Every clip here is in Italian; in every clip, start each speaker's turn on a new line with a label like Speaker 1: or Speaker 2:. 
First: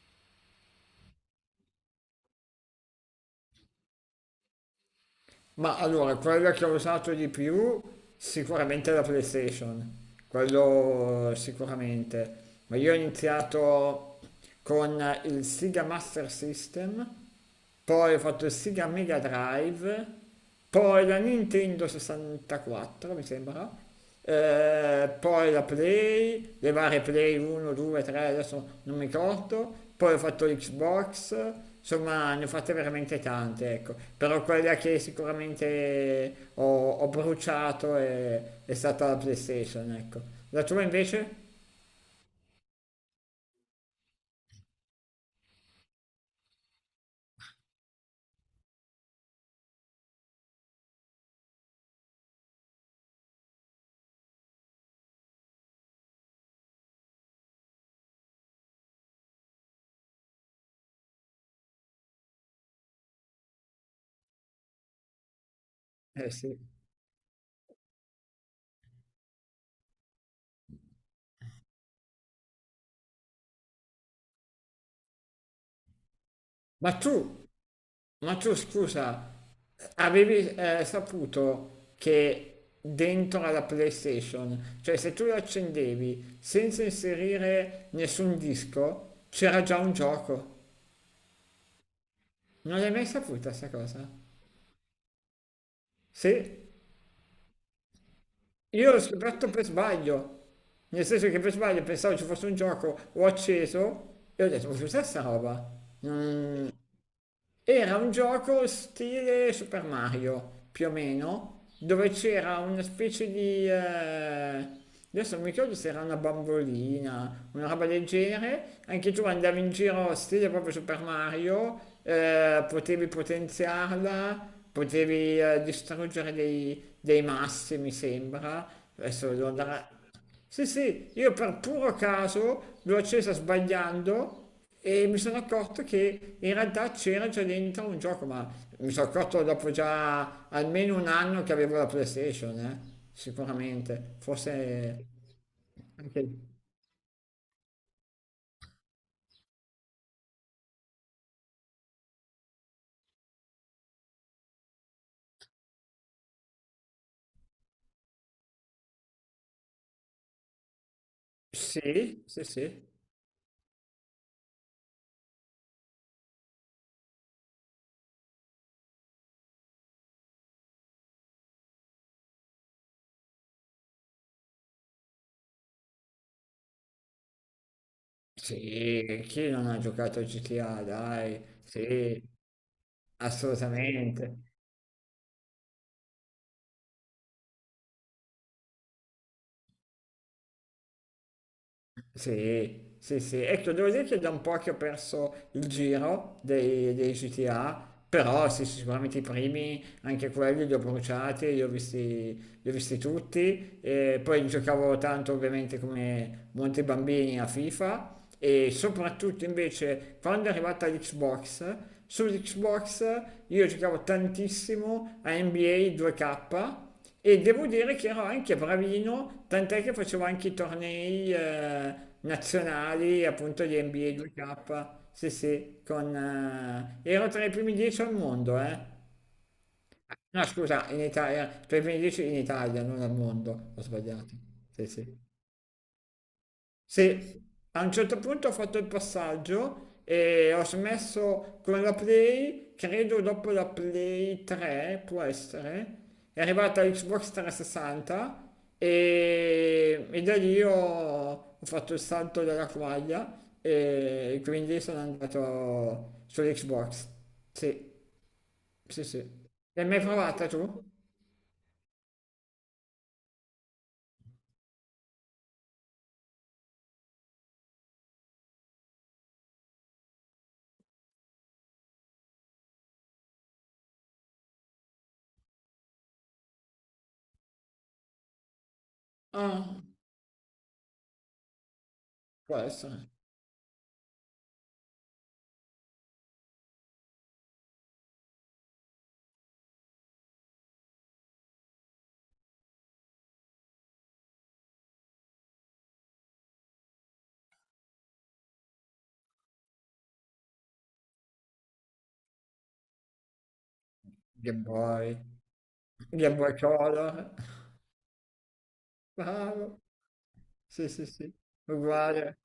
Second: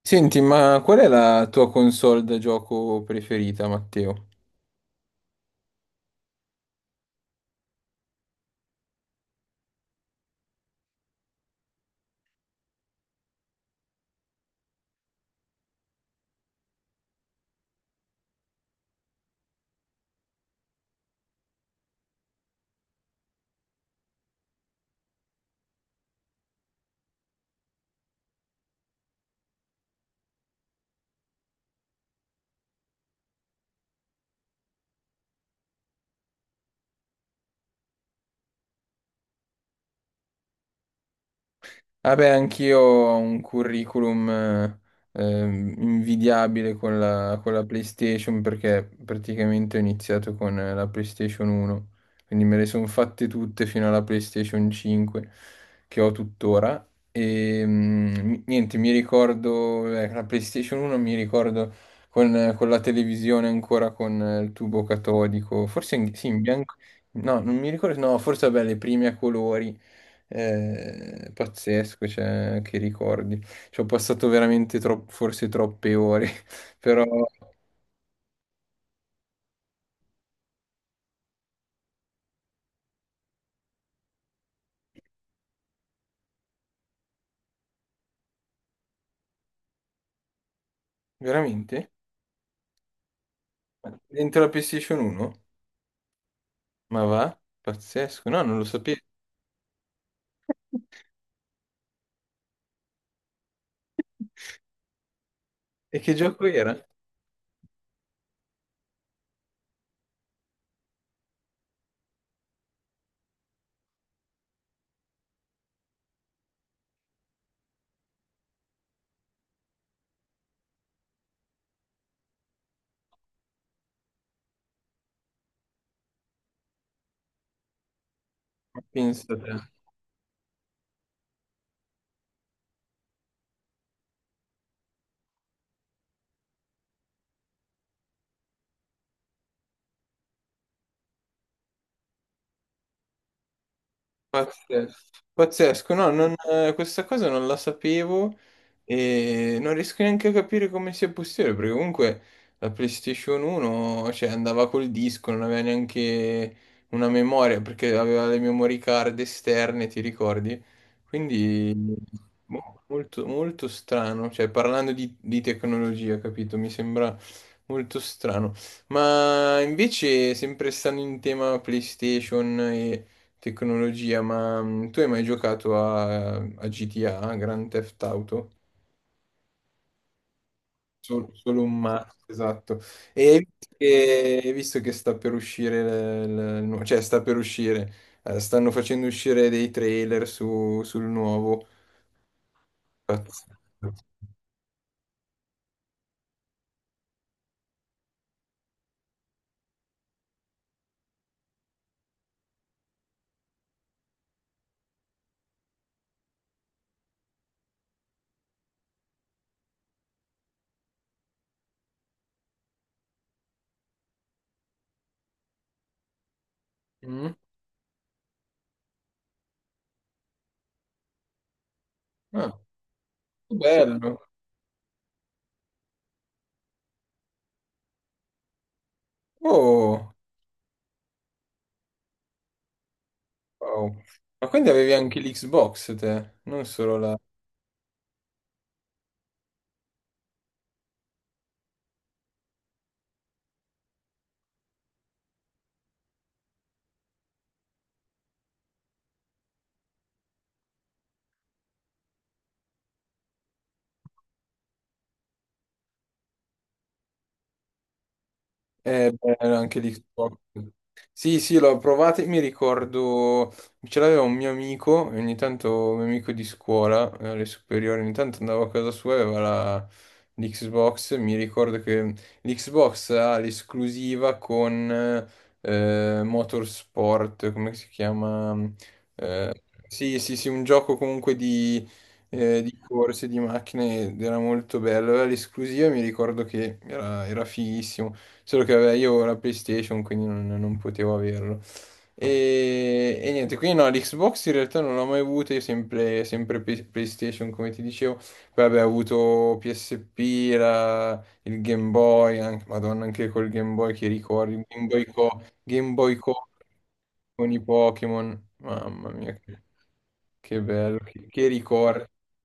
Speaker 1: Senti, ma qual è la tua console da gioco preferita, Matteo?
Speaker 2: Ma allora, quella che ho usato di più sicuramente è la PlayStation, quello sicuramente. Ma io ho iniziato con il Sega Master System, poi ho fatto il Sega Mega Drive, poi la Nintendo 64, mi sembra. Poi la Play, le varie Play 1, 2, 3, adesso non mi ricordo, poi ho fatto l'Xbox, insomma ne ho fatte veramente tante, ecco, però quella che sicuramente ho bruciato è stata la PlayStation, ecco. La tua invece?
Speaker 1: Vabbè, anch'io ho un curriculum invidiabile con la PlayStation perché praticamente ho iniziato con la PlayStation 1, quindi me le sono fatte tutte fino alla PlayStation 5 che ho tuttora. E niente, mi ricordo, la PlayStation 1 mi ricordo con la televisione ancora con il tubo catodico, sì,
Speaker 2: Eh
Speaker 1: in
Speaker 2: sì.
Speaker 1: bianco, no, non mi ricordo, no, forse vabbè, le prime a colori. È pazzesco, cioè, che ricordi. Ci ho passato veramente forse troppe ore,
Speaker 2: Ma
Speaker 1: però
Speaker 2: tu Ma tu scusa, avevi saputo che dentro alla PlayStation, cioè se tu la accendevi senza inserire nessun disco, c'era già un gioco.
Speaker 1: veramente?
Speaker 2: Non l'hai mai saputa sta cosa?
Speaker 1: Dentro la PlayStation 1?
Speaker 2: Sì,
Speaker 1: Ma va? Pazzesco, no, non lo
Speaker 2: io
Speaker 1: sapevo.
Speaker 2: l'ho scoperto per sbaglio. Nel senso che per sbaglio pensavo ci fosse un gioco, ho acceso e ho detto, ma cos'è sta roba?
Speaker 1: E che gioco
Speaker 2: Non,
Speaker 1: era? Ma
Speaker 2: Era un gioco stile Super Mario, più o meno, dove c'era una specie di adesso non mi ricordo, se era una bambolina, una roba del genere, anche tu andavi in giro stile proprio Super Mario, potevi potenziarla, potevi distruggere dei massi, mi sembra, adesso
Speaker 1: pensa
Speaker 2: devo
Speaker 1: te.
Speaker 2: andare a- sì, sì, io per puro caso l'ho accesa sbagliando e mi sono accorto che in realtà c'era già dentro un gioco, ma mi sono accorto dopo già almeno un anno che avevo la PlayStation, sicuramente,
Speaker 1: Pazzesco,
Speaker 2: forse
Speaker 1: pazzesco,
Speaker 2: anche.
Speaker 1: questa cosa non la sapevo e non riesco neanche a capire come sia possibile, perché comunque la PlayStation 1, cioè, andava col disco, non aveva neanche una memoria, perché aveva le memory card esterne, ti ricordi? Quindi
Speaker 2: Sì, sì,
Speaker 1: boh,
Speaker 2: sì.
Speaker 1: molto strano, cioè, parlando di tecnologia, capito? Mi sembra molto strano. Ma invece, sempre stando in tema PlayStation e tecnologia, ma tu hai mai giocato a GTA, Grand Theft Auto?
Speaker 2: Sì, chi non ha giocato a GTA, dai,
Speaker 1: Solo, un ma,
Speaker 2: sì,
Speaker 1: esatto. E
Speaker 2: assolutamente.
Speaker 1: hai visto che sta per uscire, il- cioè sta per uscire, stanno facendo uscire dei trailer sul nuovo.
Speaker 2: Sì, sì, sì.
Speaker 1: Pazzesco.
Speaker 2: Ecco, devo dire che è da un po' che ho perso il giro dei GTA, però sì, sì, sicuramente i primi, anche quelli li ho bruciati, li ho visti tutti. E poi giocavo tanto ovviamente come molti bambini a FIFA e soprattutto invece quando è arrivata l'Xbox, sull'Xbox io giocavo tantissimo a NBA 2K
Speaker 1: Mm?
Speaker 2: e devo dire che ero anche bravino, tant'è che facevo anche i tornei
Speaker 1: Ah,
Speaker 2: nazionali,
Speaker 1: che
Speaker 2: appunto di NBA
Speaker 1: bello.
Speaker 2: 2K, sì sì, ero tra i primi 10 al mondo, eh.
Speaker 1: Oh,
Speaker 2: No, scusa, in Italia, tra i primi 10 in Italia, non al mondo, ho
Speaker 1: wow.
Speaker 2: sbagliato,
Speaker 1: Ma quindi
Speaker 2: sì
Speaker 1: avevi
Speaker 2: sì.
Speaker 1: anche l'Xbox te, non solo la...
Speaker 2: Sì, a un certo punto ho fatto il passaggio e ho smesso con la Play, credo dopo la Play 3, può essere, è arrivata Xbox 360 e da lì ho fatto il salto della quaglia e quindi sono andato sull'Xbox. Sì, sì,
Speaker 1: È
Speaker 2: sì.
Speaker 1: bello anche
Speaker 2: L'hai
Speaker 1: di
Speaker 2: mai provata tu?
Speaker 1: sì, sì, l'ho provato e mi ricordo, ce l'aveva un mio amico, e ogni tanto un mio amico di scuola, alle superiori, ogni tanto andavo a casa sua e aveva l'Xbox, mi ricordo che l'Xbox ha l'esclusiva con Motorsport, come si chiama?
Speaker 2: Ah,
Speaker 1: Sì, sì, sì, un gioco comunque
Speaker 2: può
Speaker 1: di
Speaker 2: essere.
Speaker 1: corse, di macchine, ed era molto bello. Aveva l'esclusiva, mi ricordo che era fighissimo, solo che vabbè, io ho la PlayStation, quindi non potevo averlo. E niente, quindi no, l'Xbox in realtà non l'ho mai avuta, io sempre, sempre PlayStation, come ti dicevo. Poi vabbè, ho avuto PSP, il Game Boy, anche- Madonna, anche col Game Boy che ricordi,
Speaker 2: Game
Speaker 1: il
Speaker 2: Boy,
Speaker 1: Game Boy
Speaker 2: Game
Speaker 1: Co
Speaker 2: Boy Color.
Speaker 1: con i Pokémon, mamma mia,
Speaker 2: Bravo.
Speaker 1: che
Speaker 2: Sì,
Speaker 1: bello,
Speaker 2: sì, sì.
Speaker 1: che ricordi.
Speaker 2: Uguale.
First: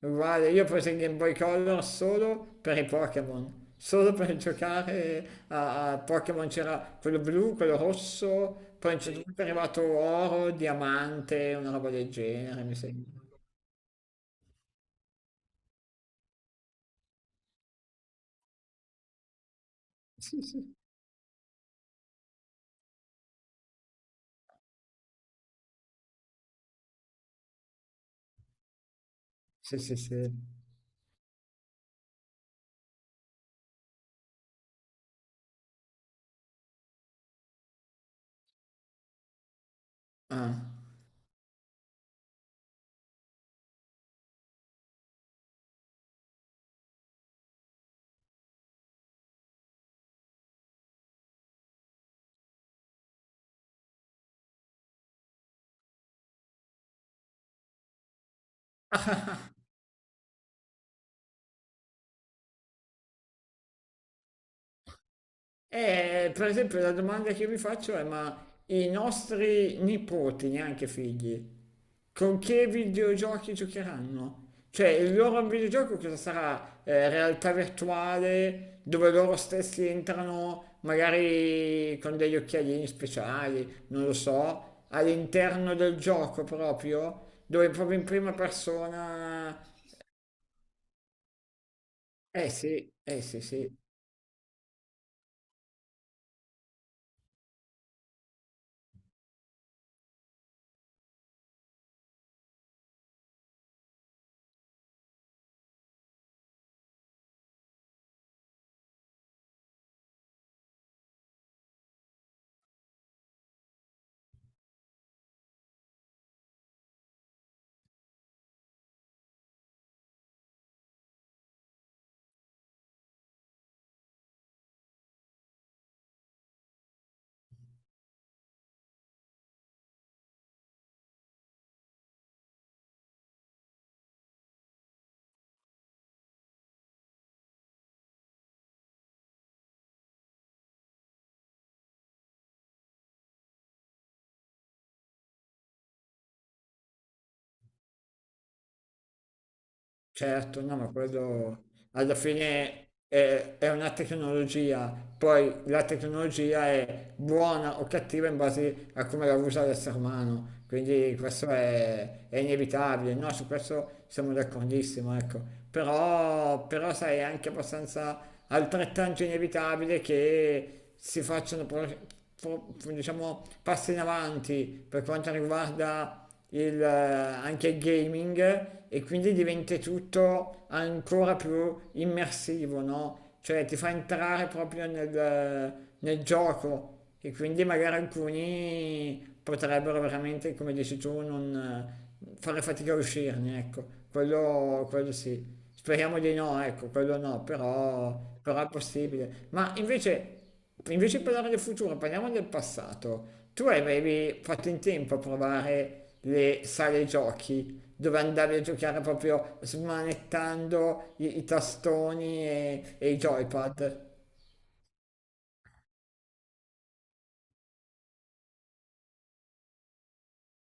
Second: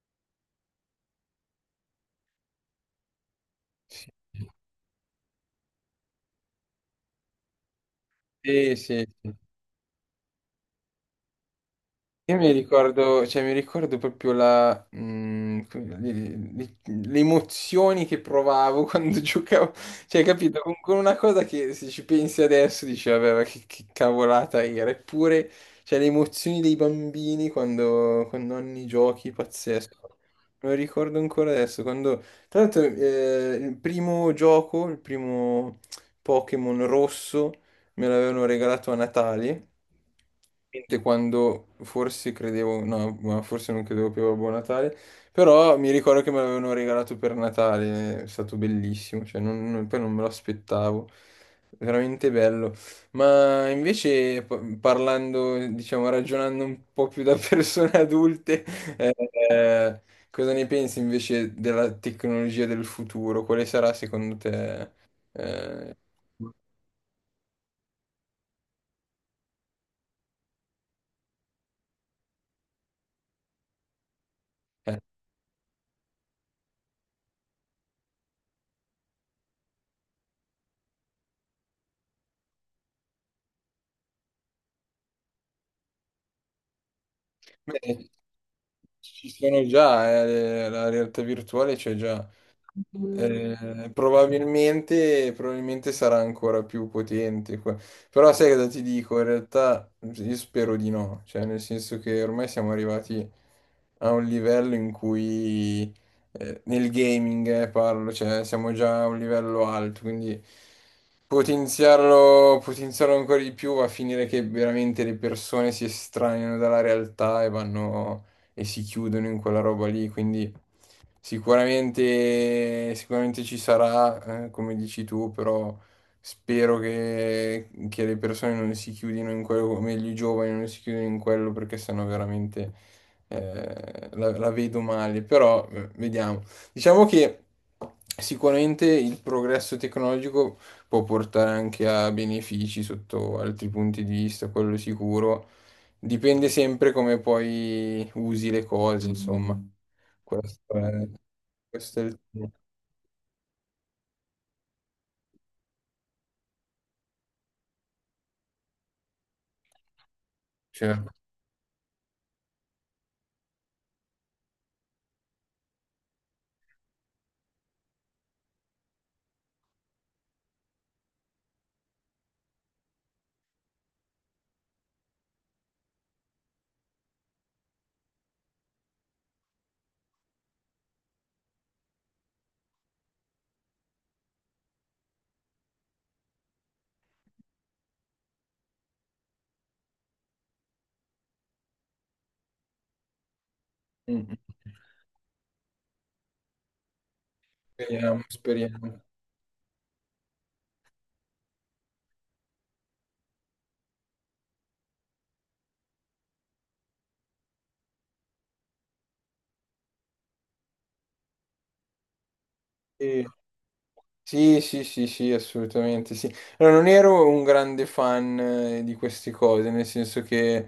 Speaker 2: Uguale, io ho preso il Game Boy Color solo per i Pokémon,
Speaker 1: Sì,
Speaker 2: solo per giocare a Pokémon, c'era quello blu, quello rosso,
Speaker 1: sì,
Speaker 2: poi a un
Speaker 1: sì.
Speaker 2: certo, sì, punto è arrivato oro, diamante, una roba del
Speaker 1: Io mi
Speaker 2: genere, mi sembra.
Speaker 1: ricordo, cioè, mi ricordo proprio la, mm, come- le emozioni che provavo quando giocavo, cioè,
Speaker 2: Sì,
Speaker 1: capito?
Speaker 2: sì,
Speaker 1: Con una cosa che se ci pensi adesso dici, vabbè, ma che cavolata era, eppure, cioè, le emozioni dei bambini quando, quando hanno i giochi,
Speaker 2: sì,
Speaker 1: pazzesco.
Speaker 2: sì, sì.
Speaker 1: Me lo ricordo ancora adesso, quando, tra l'altro, il primo gioco, il primo Pokémon rosso. Me l'avevano regalato a Natale,
Speaker 2: Ah.
Speaker 1: che quando forse credevo, no, ma forse non credevo più a Buon Natale, però mi ricordo che me l'avevano regalato per Natale, è stato bellissimo, cioè poi non me lo aspettavo, veramente bello. Ma invece parlando, diciamo, ragionando un po' più da persone adulte, eh, cosa ne pensi invece della tecnologia del futuro? Quale sarà secondo te? eh,
Speaker 2: E, per esempio, la domanda che io vi faccio è, ma i nostri nipoti, neanche figli, con che videogiochi giocheranno? Cioè,
Speaker 1: eh,
Speaker 2: il loro videogioco cosa sarà? Realtà virtuale dove loro stessi entrano magari con degli occhialini speciali, non lo so, all'interno del gioco proprio, dove proprio in
Speaker 1: beh,
Speaker 2: prima
Speaker 1: ci
Speaker 2: persona.
Speaker 1: sono già, la realtà virtuale c'è già.
Speaker 2: Sì, eh sì, sì.
Speaker 1: Probabilmente, probabilmente sarà ancora più potente. Però sai cosa ti dico? In realtà io spero di no, cioè nel senso che ormai siamo arrivati a un livello in cui nel gaming parlo, cioè siamo già a un livello alto, quindi potenziarlo, potenziarlo ancora di più va a finire che veramente le persone si estraniano dalla realtà e vanno e si chiudono in quella roba lì, quindi sicuramente, sicuramente ci sarà, come dici tu, però spero che le persone non si chiudino in quello, o meglio i giovani non si chiudino in quello perché sennò veramente la vedo male. Però vediamo. Diciamo che sicuramente il progresso tecnologico può portare anche a benefici sotto altri punti di vista, quello sicuro. Dipende sempre come poi usi le cose, insomma.
Speaker 2: Certo,
Speaker 1: Questo
Speaker 2: no, ma
Speaker 1: è,
Speaker 2: quello
Speaker 1: questo è
Speaker 2: alla
Speaker 1: il tema.
Speaker 2: fine è una tecnologia, poi la tecnologia è buona o cattiva in base a come la usa l'essere umano,
Speaker 1: Cioè,
Speaker 2: quindi questo è inevitabile, no? Su questo siamo d'accordissimo, ecco. Però, sai, è anche abbastanza altrettanto inevitabile che si facciano diciamo, passi in avanti per quanto riguarda il anche il gaming e quindi diventa tutto ancora più immersivo, no? Cioè ti fa entrare proprio nel gioco e quindi magari alcuni potrebbero veramente, come dici tu, non fare fatica a uscirne, ecco,
Speaker 1: mm,
Speaker 2: quello sì. Speriamo di no, ecco, quello no,
Speaker 1: speriamo,
Speaker 2: però è
Speaker 1: speriamo.
Speaker 2: possibile. Ma invece di parlare del futuro, parliamo del passato. Tu avevi fatto in tempo a provare le sale giochi, dove andavi a giocare proprio smanettando i tastoni e i
Speaker 1: E-
Speaker 2: joypad.
Speaker 1: Sì, sì, sì, sì, assolutamente sì. Allora, non ero un grande fan di queste cose, nel senso che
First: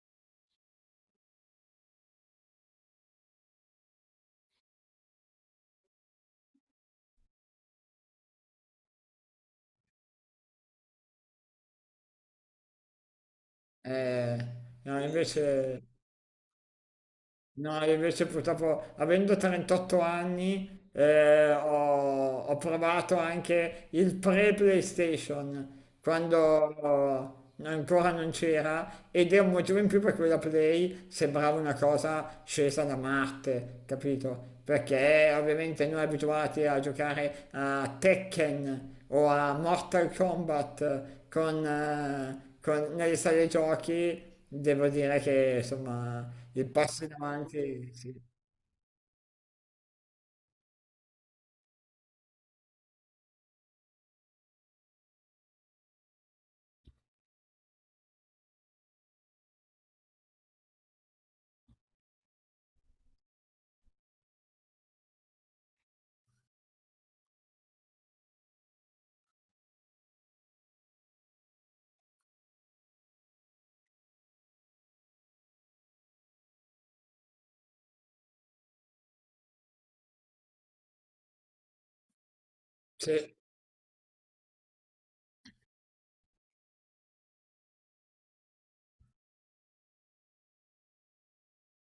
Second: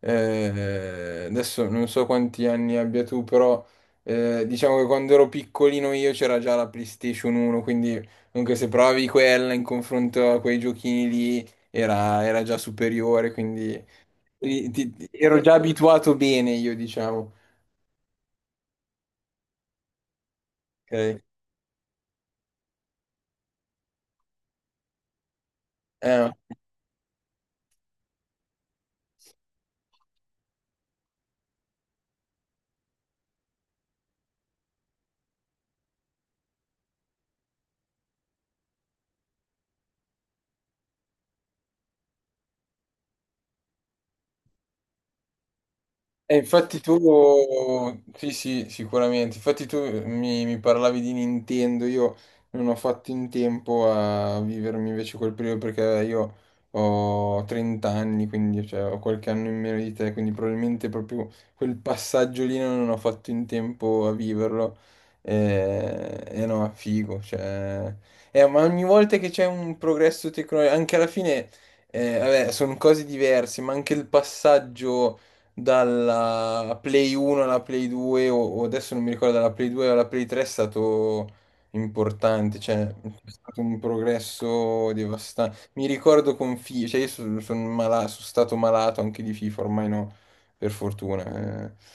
Speaker 1: adesso non so quanti anni abbia tu, però diciamo che quando ero piccolino io c'era già la PlayStation 1, quindi anche se provavi quella in confronto a quei giochini lì era già superiore, quindi
Speaker 2: Eh, no.
Speaker 1: ero già abituato bene io, diciamo.
Speaker 2: No, io invece purtroppo, avendo 38 anni,
Speaker 1: Ok.
Speaker 2: ho provato anche il pre-PlayStation,
Speaker 1: Eh,
Speaker 2: quando ancora non c'era, ed è un motivo in più per cui la Play sembrava una cosa scesa da Marte, capito? Perché ovviamente noi, abituati a giocare a Tekken o a Mortal Kombat nelle sale giochi. Devo dire che insomma
Speaker 1: E
Speaker 2: il
Speaker 1: infatti tu,
Speaker 2: passo in avanti, sì,
Speaker 1: sì sì, sicuramente, infatti tu mi parlavi di Nintendo, io non ho fatto in tempo a vivermi invece quel periodo perché io ho 30 anni, quindi cioè, ho qualche anno in meno di te, quindi probabilmente proprio quel passaggio lì non ho fatto in tempo a viverlo. E no, figo, cioè... ma ogni volta che c'è un progresso tecnologico, anche alla fine, vabbè, sono cose diverse, ma anche il passaggio dalla Play 1 alla Play 2 o adesso non mi ricordo dalla Play 2 alla Play 3 è stato importante, cioè è
Speaker 2: sì,
Speaker 1: stato un progresso devastante. Mi ricordo con FIFA, cioè io sono, sono sono stato malato anche di FIFA, ormai no, per fortuna. Eh.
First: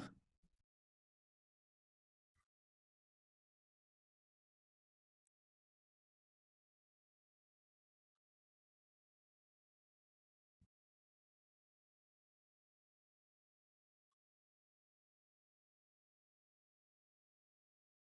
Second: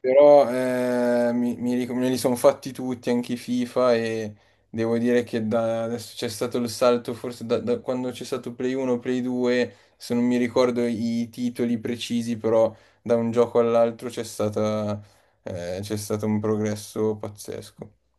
Speaker 1: Però me li sono fatti tutti, anche i FIFA e... Devo dire che da adesso c'è stato il salto, forse da quando c'è stato Play 1, Play 2, se non mi ricordo i titoli precisi, però da un gioco all'altro c'è stato un progresso pazzesco.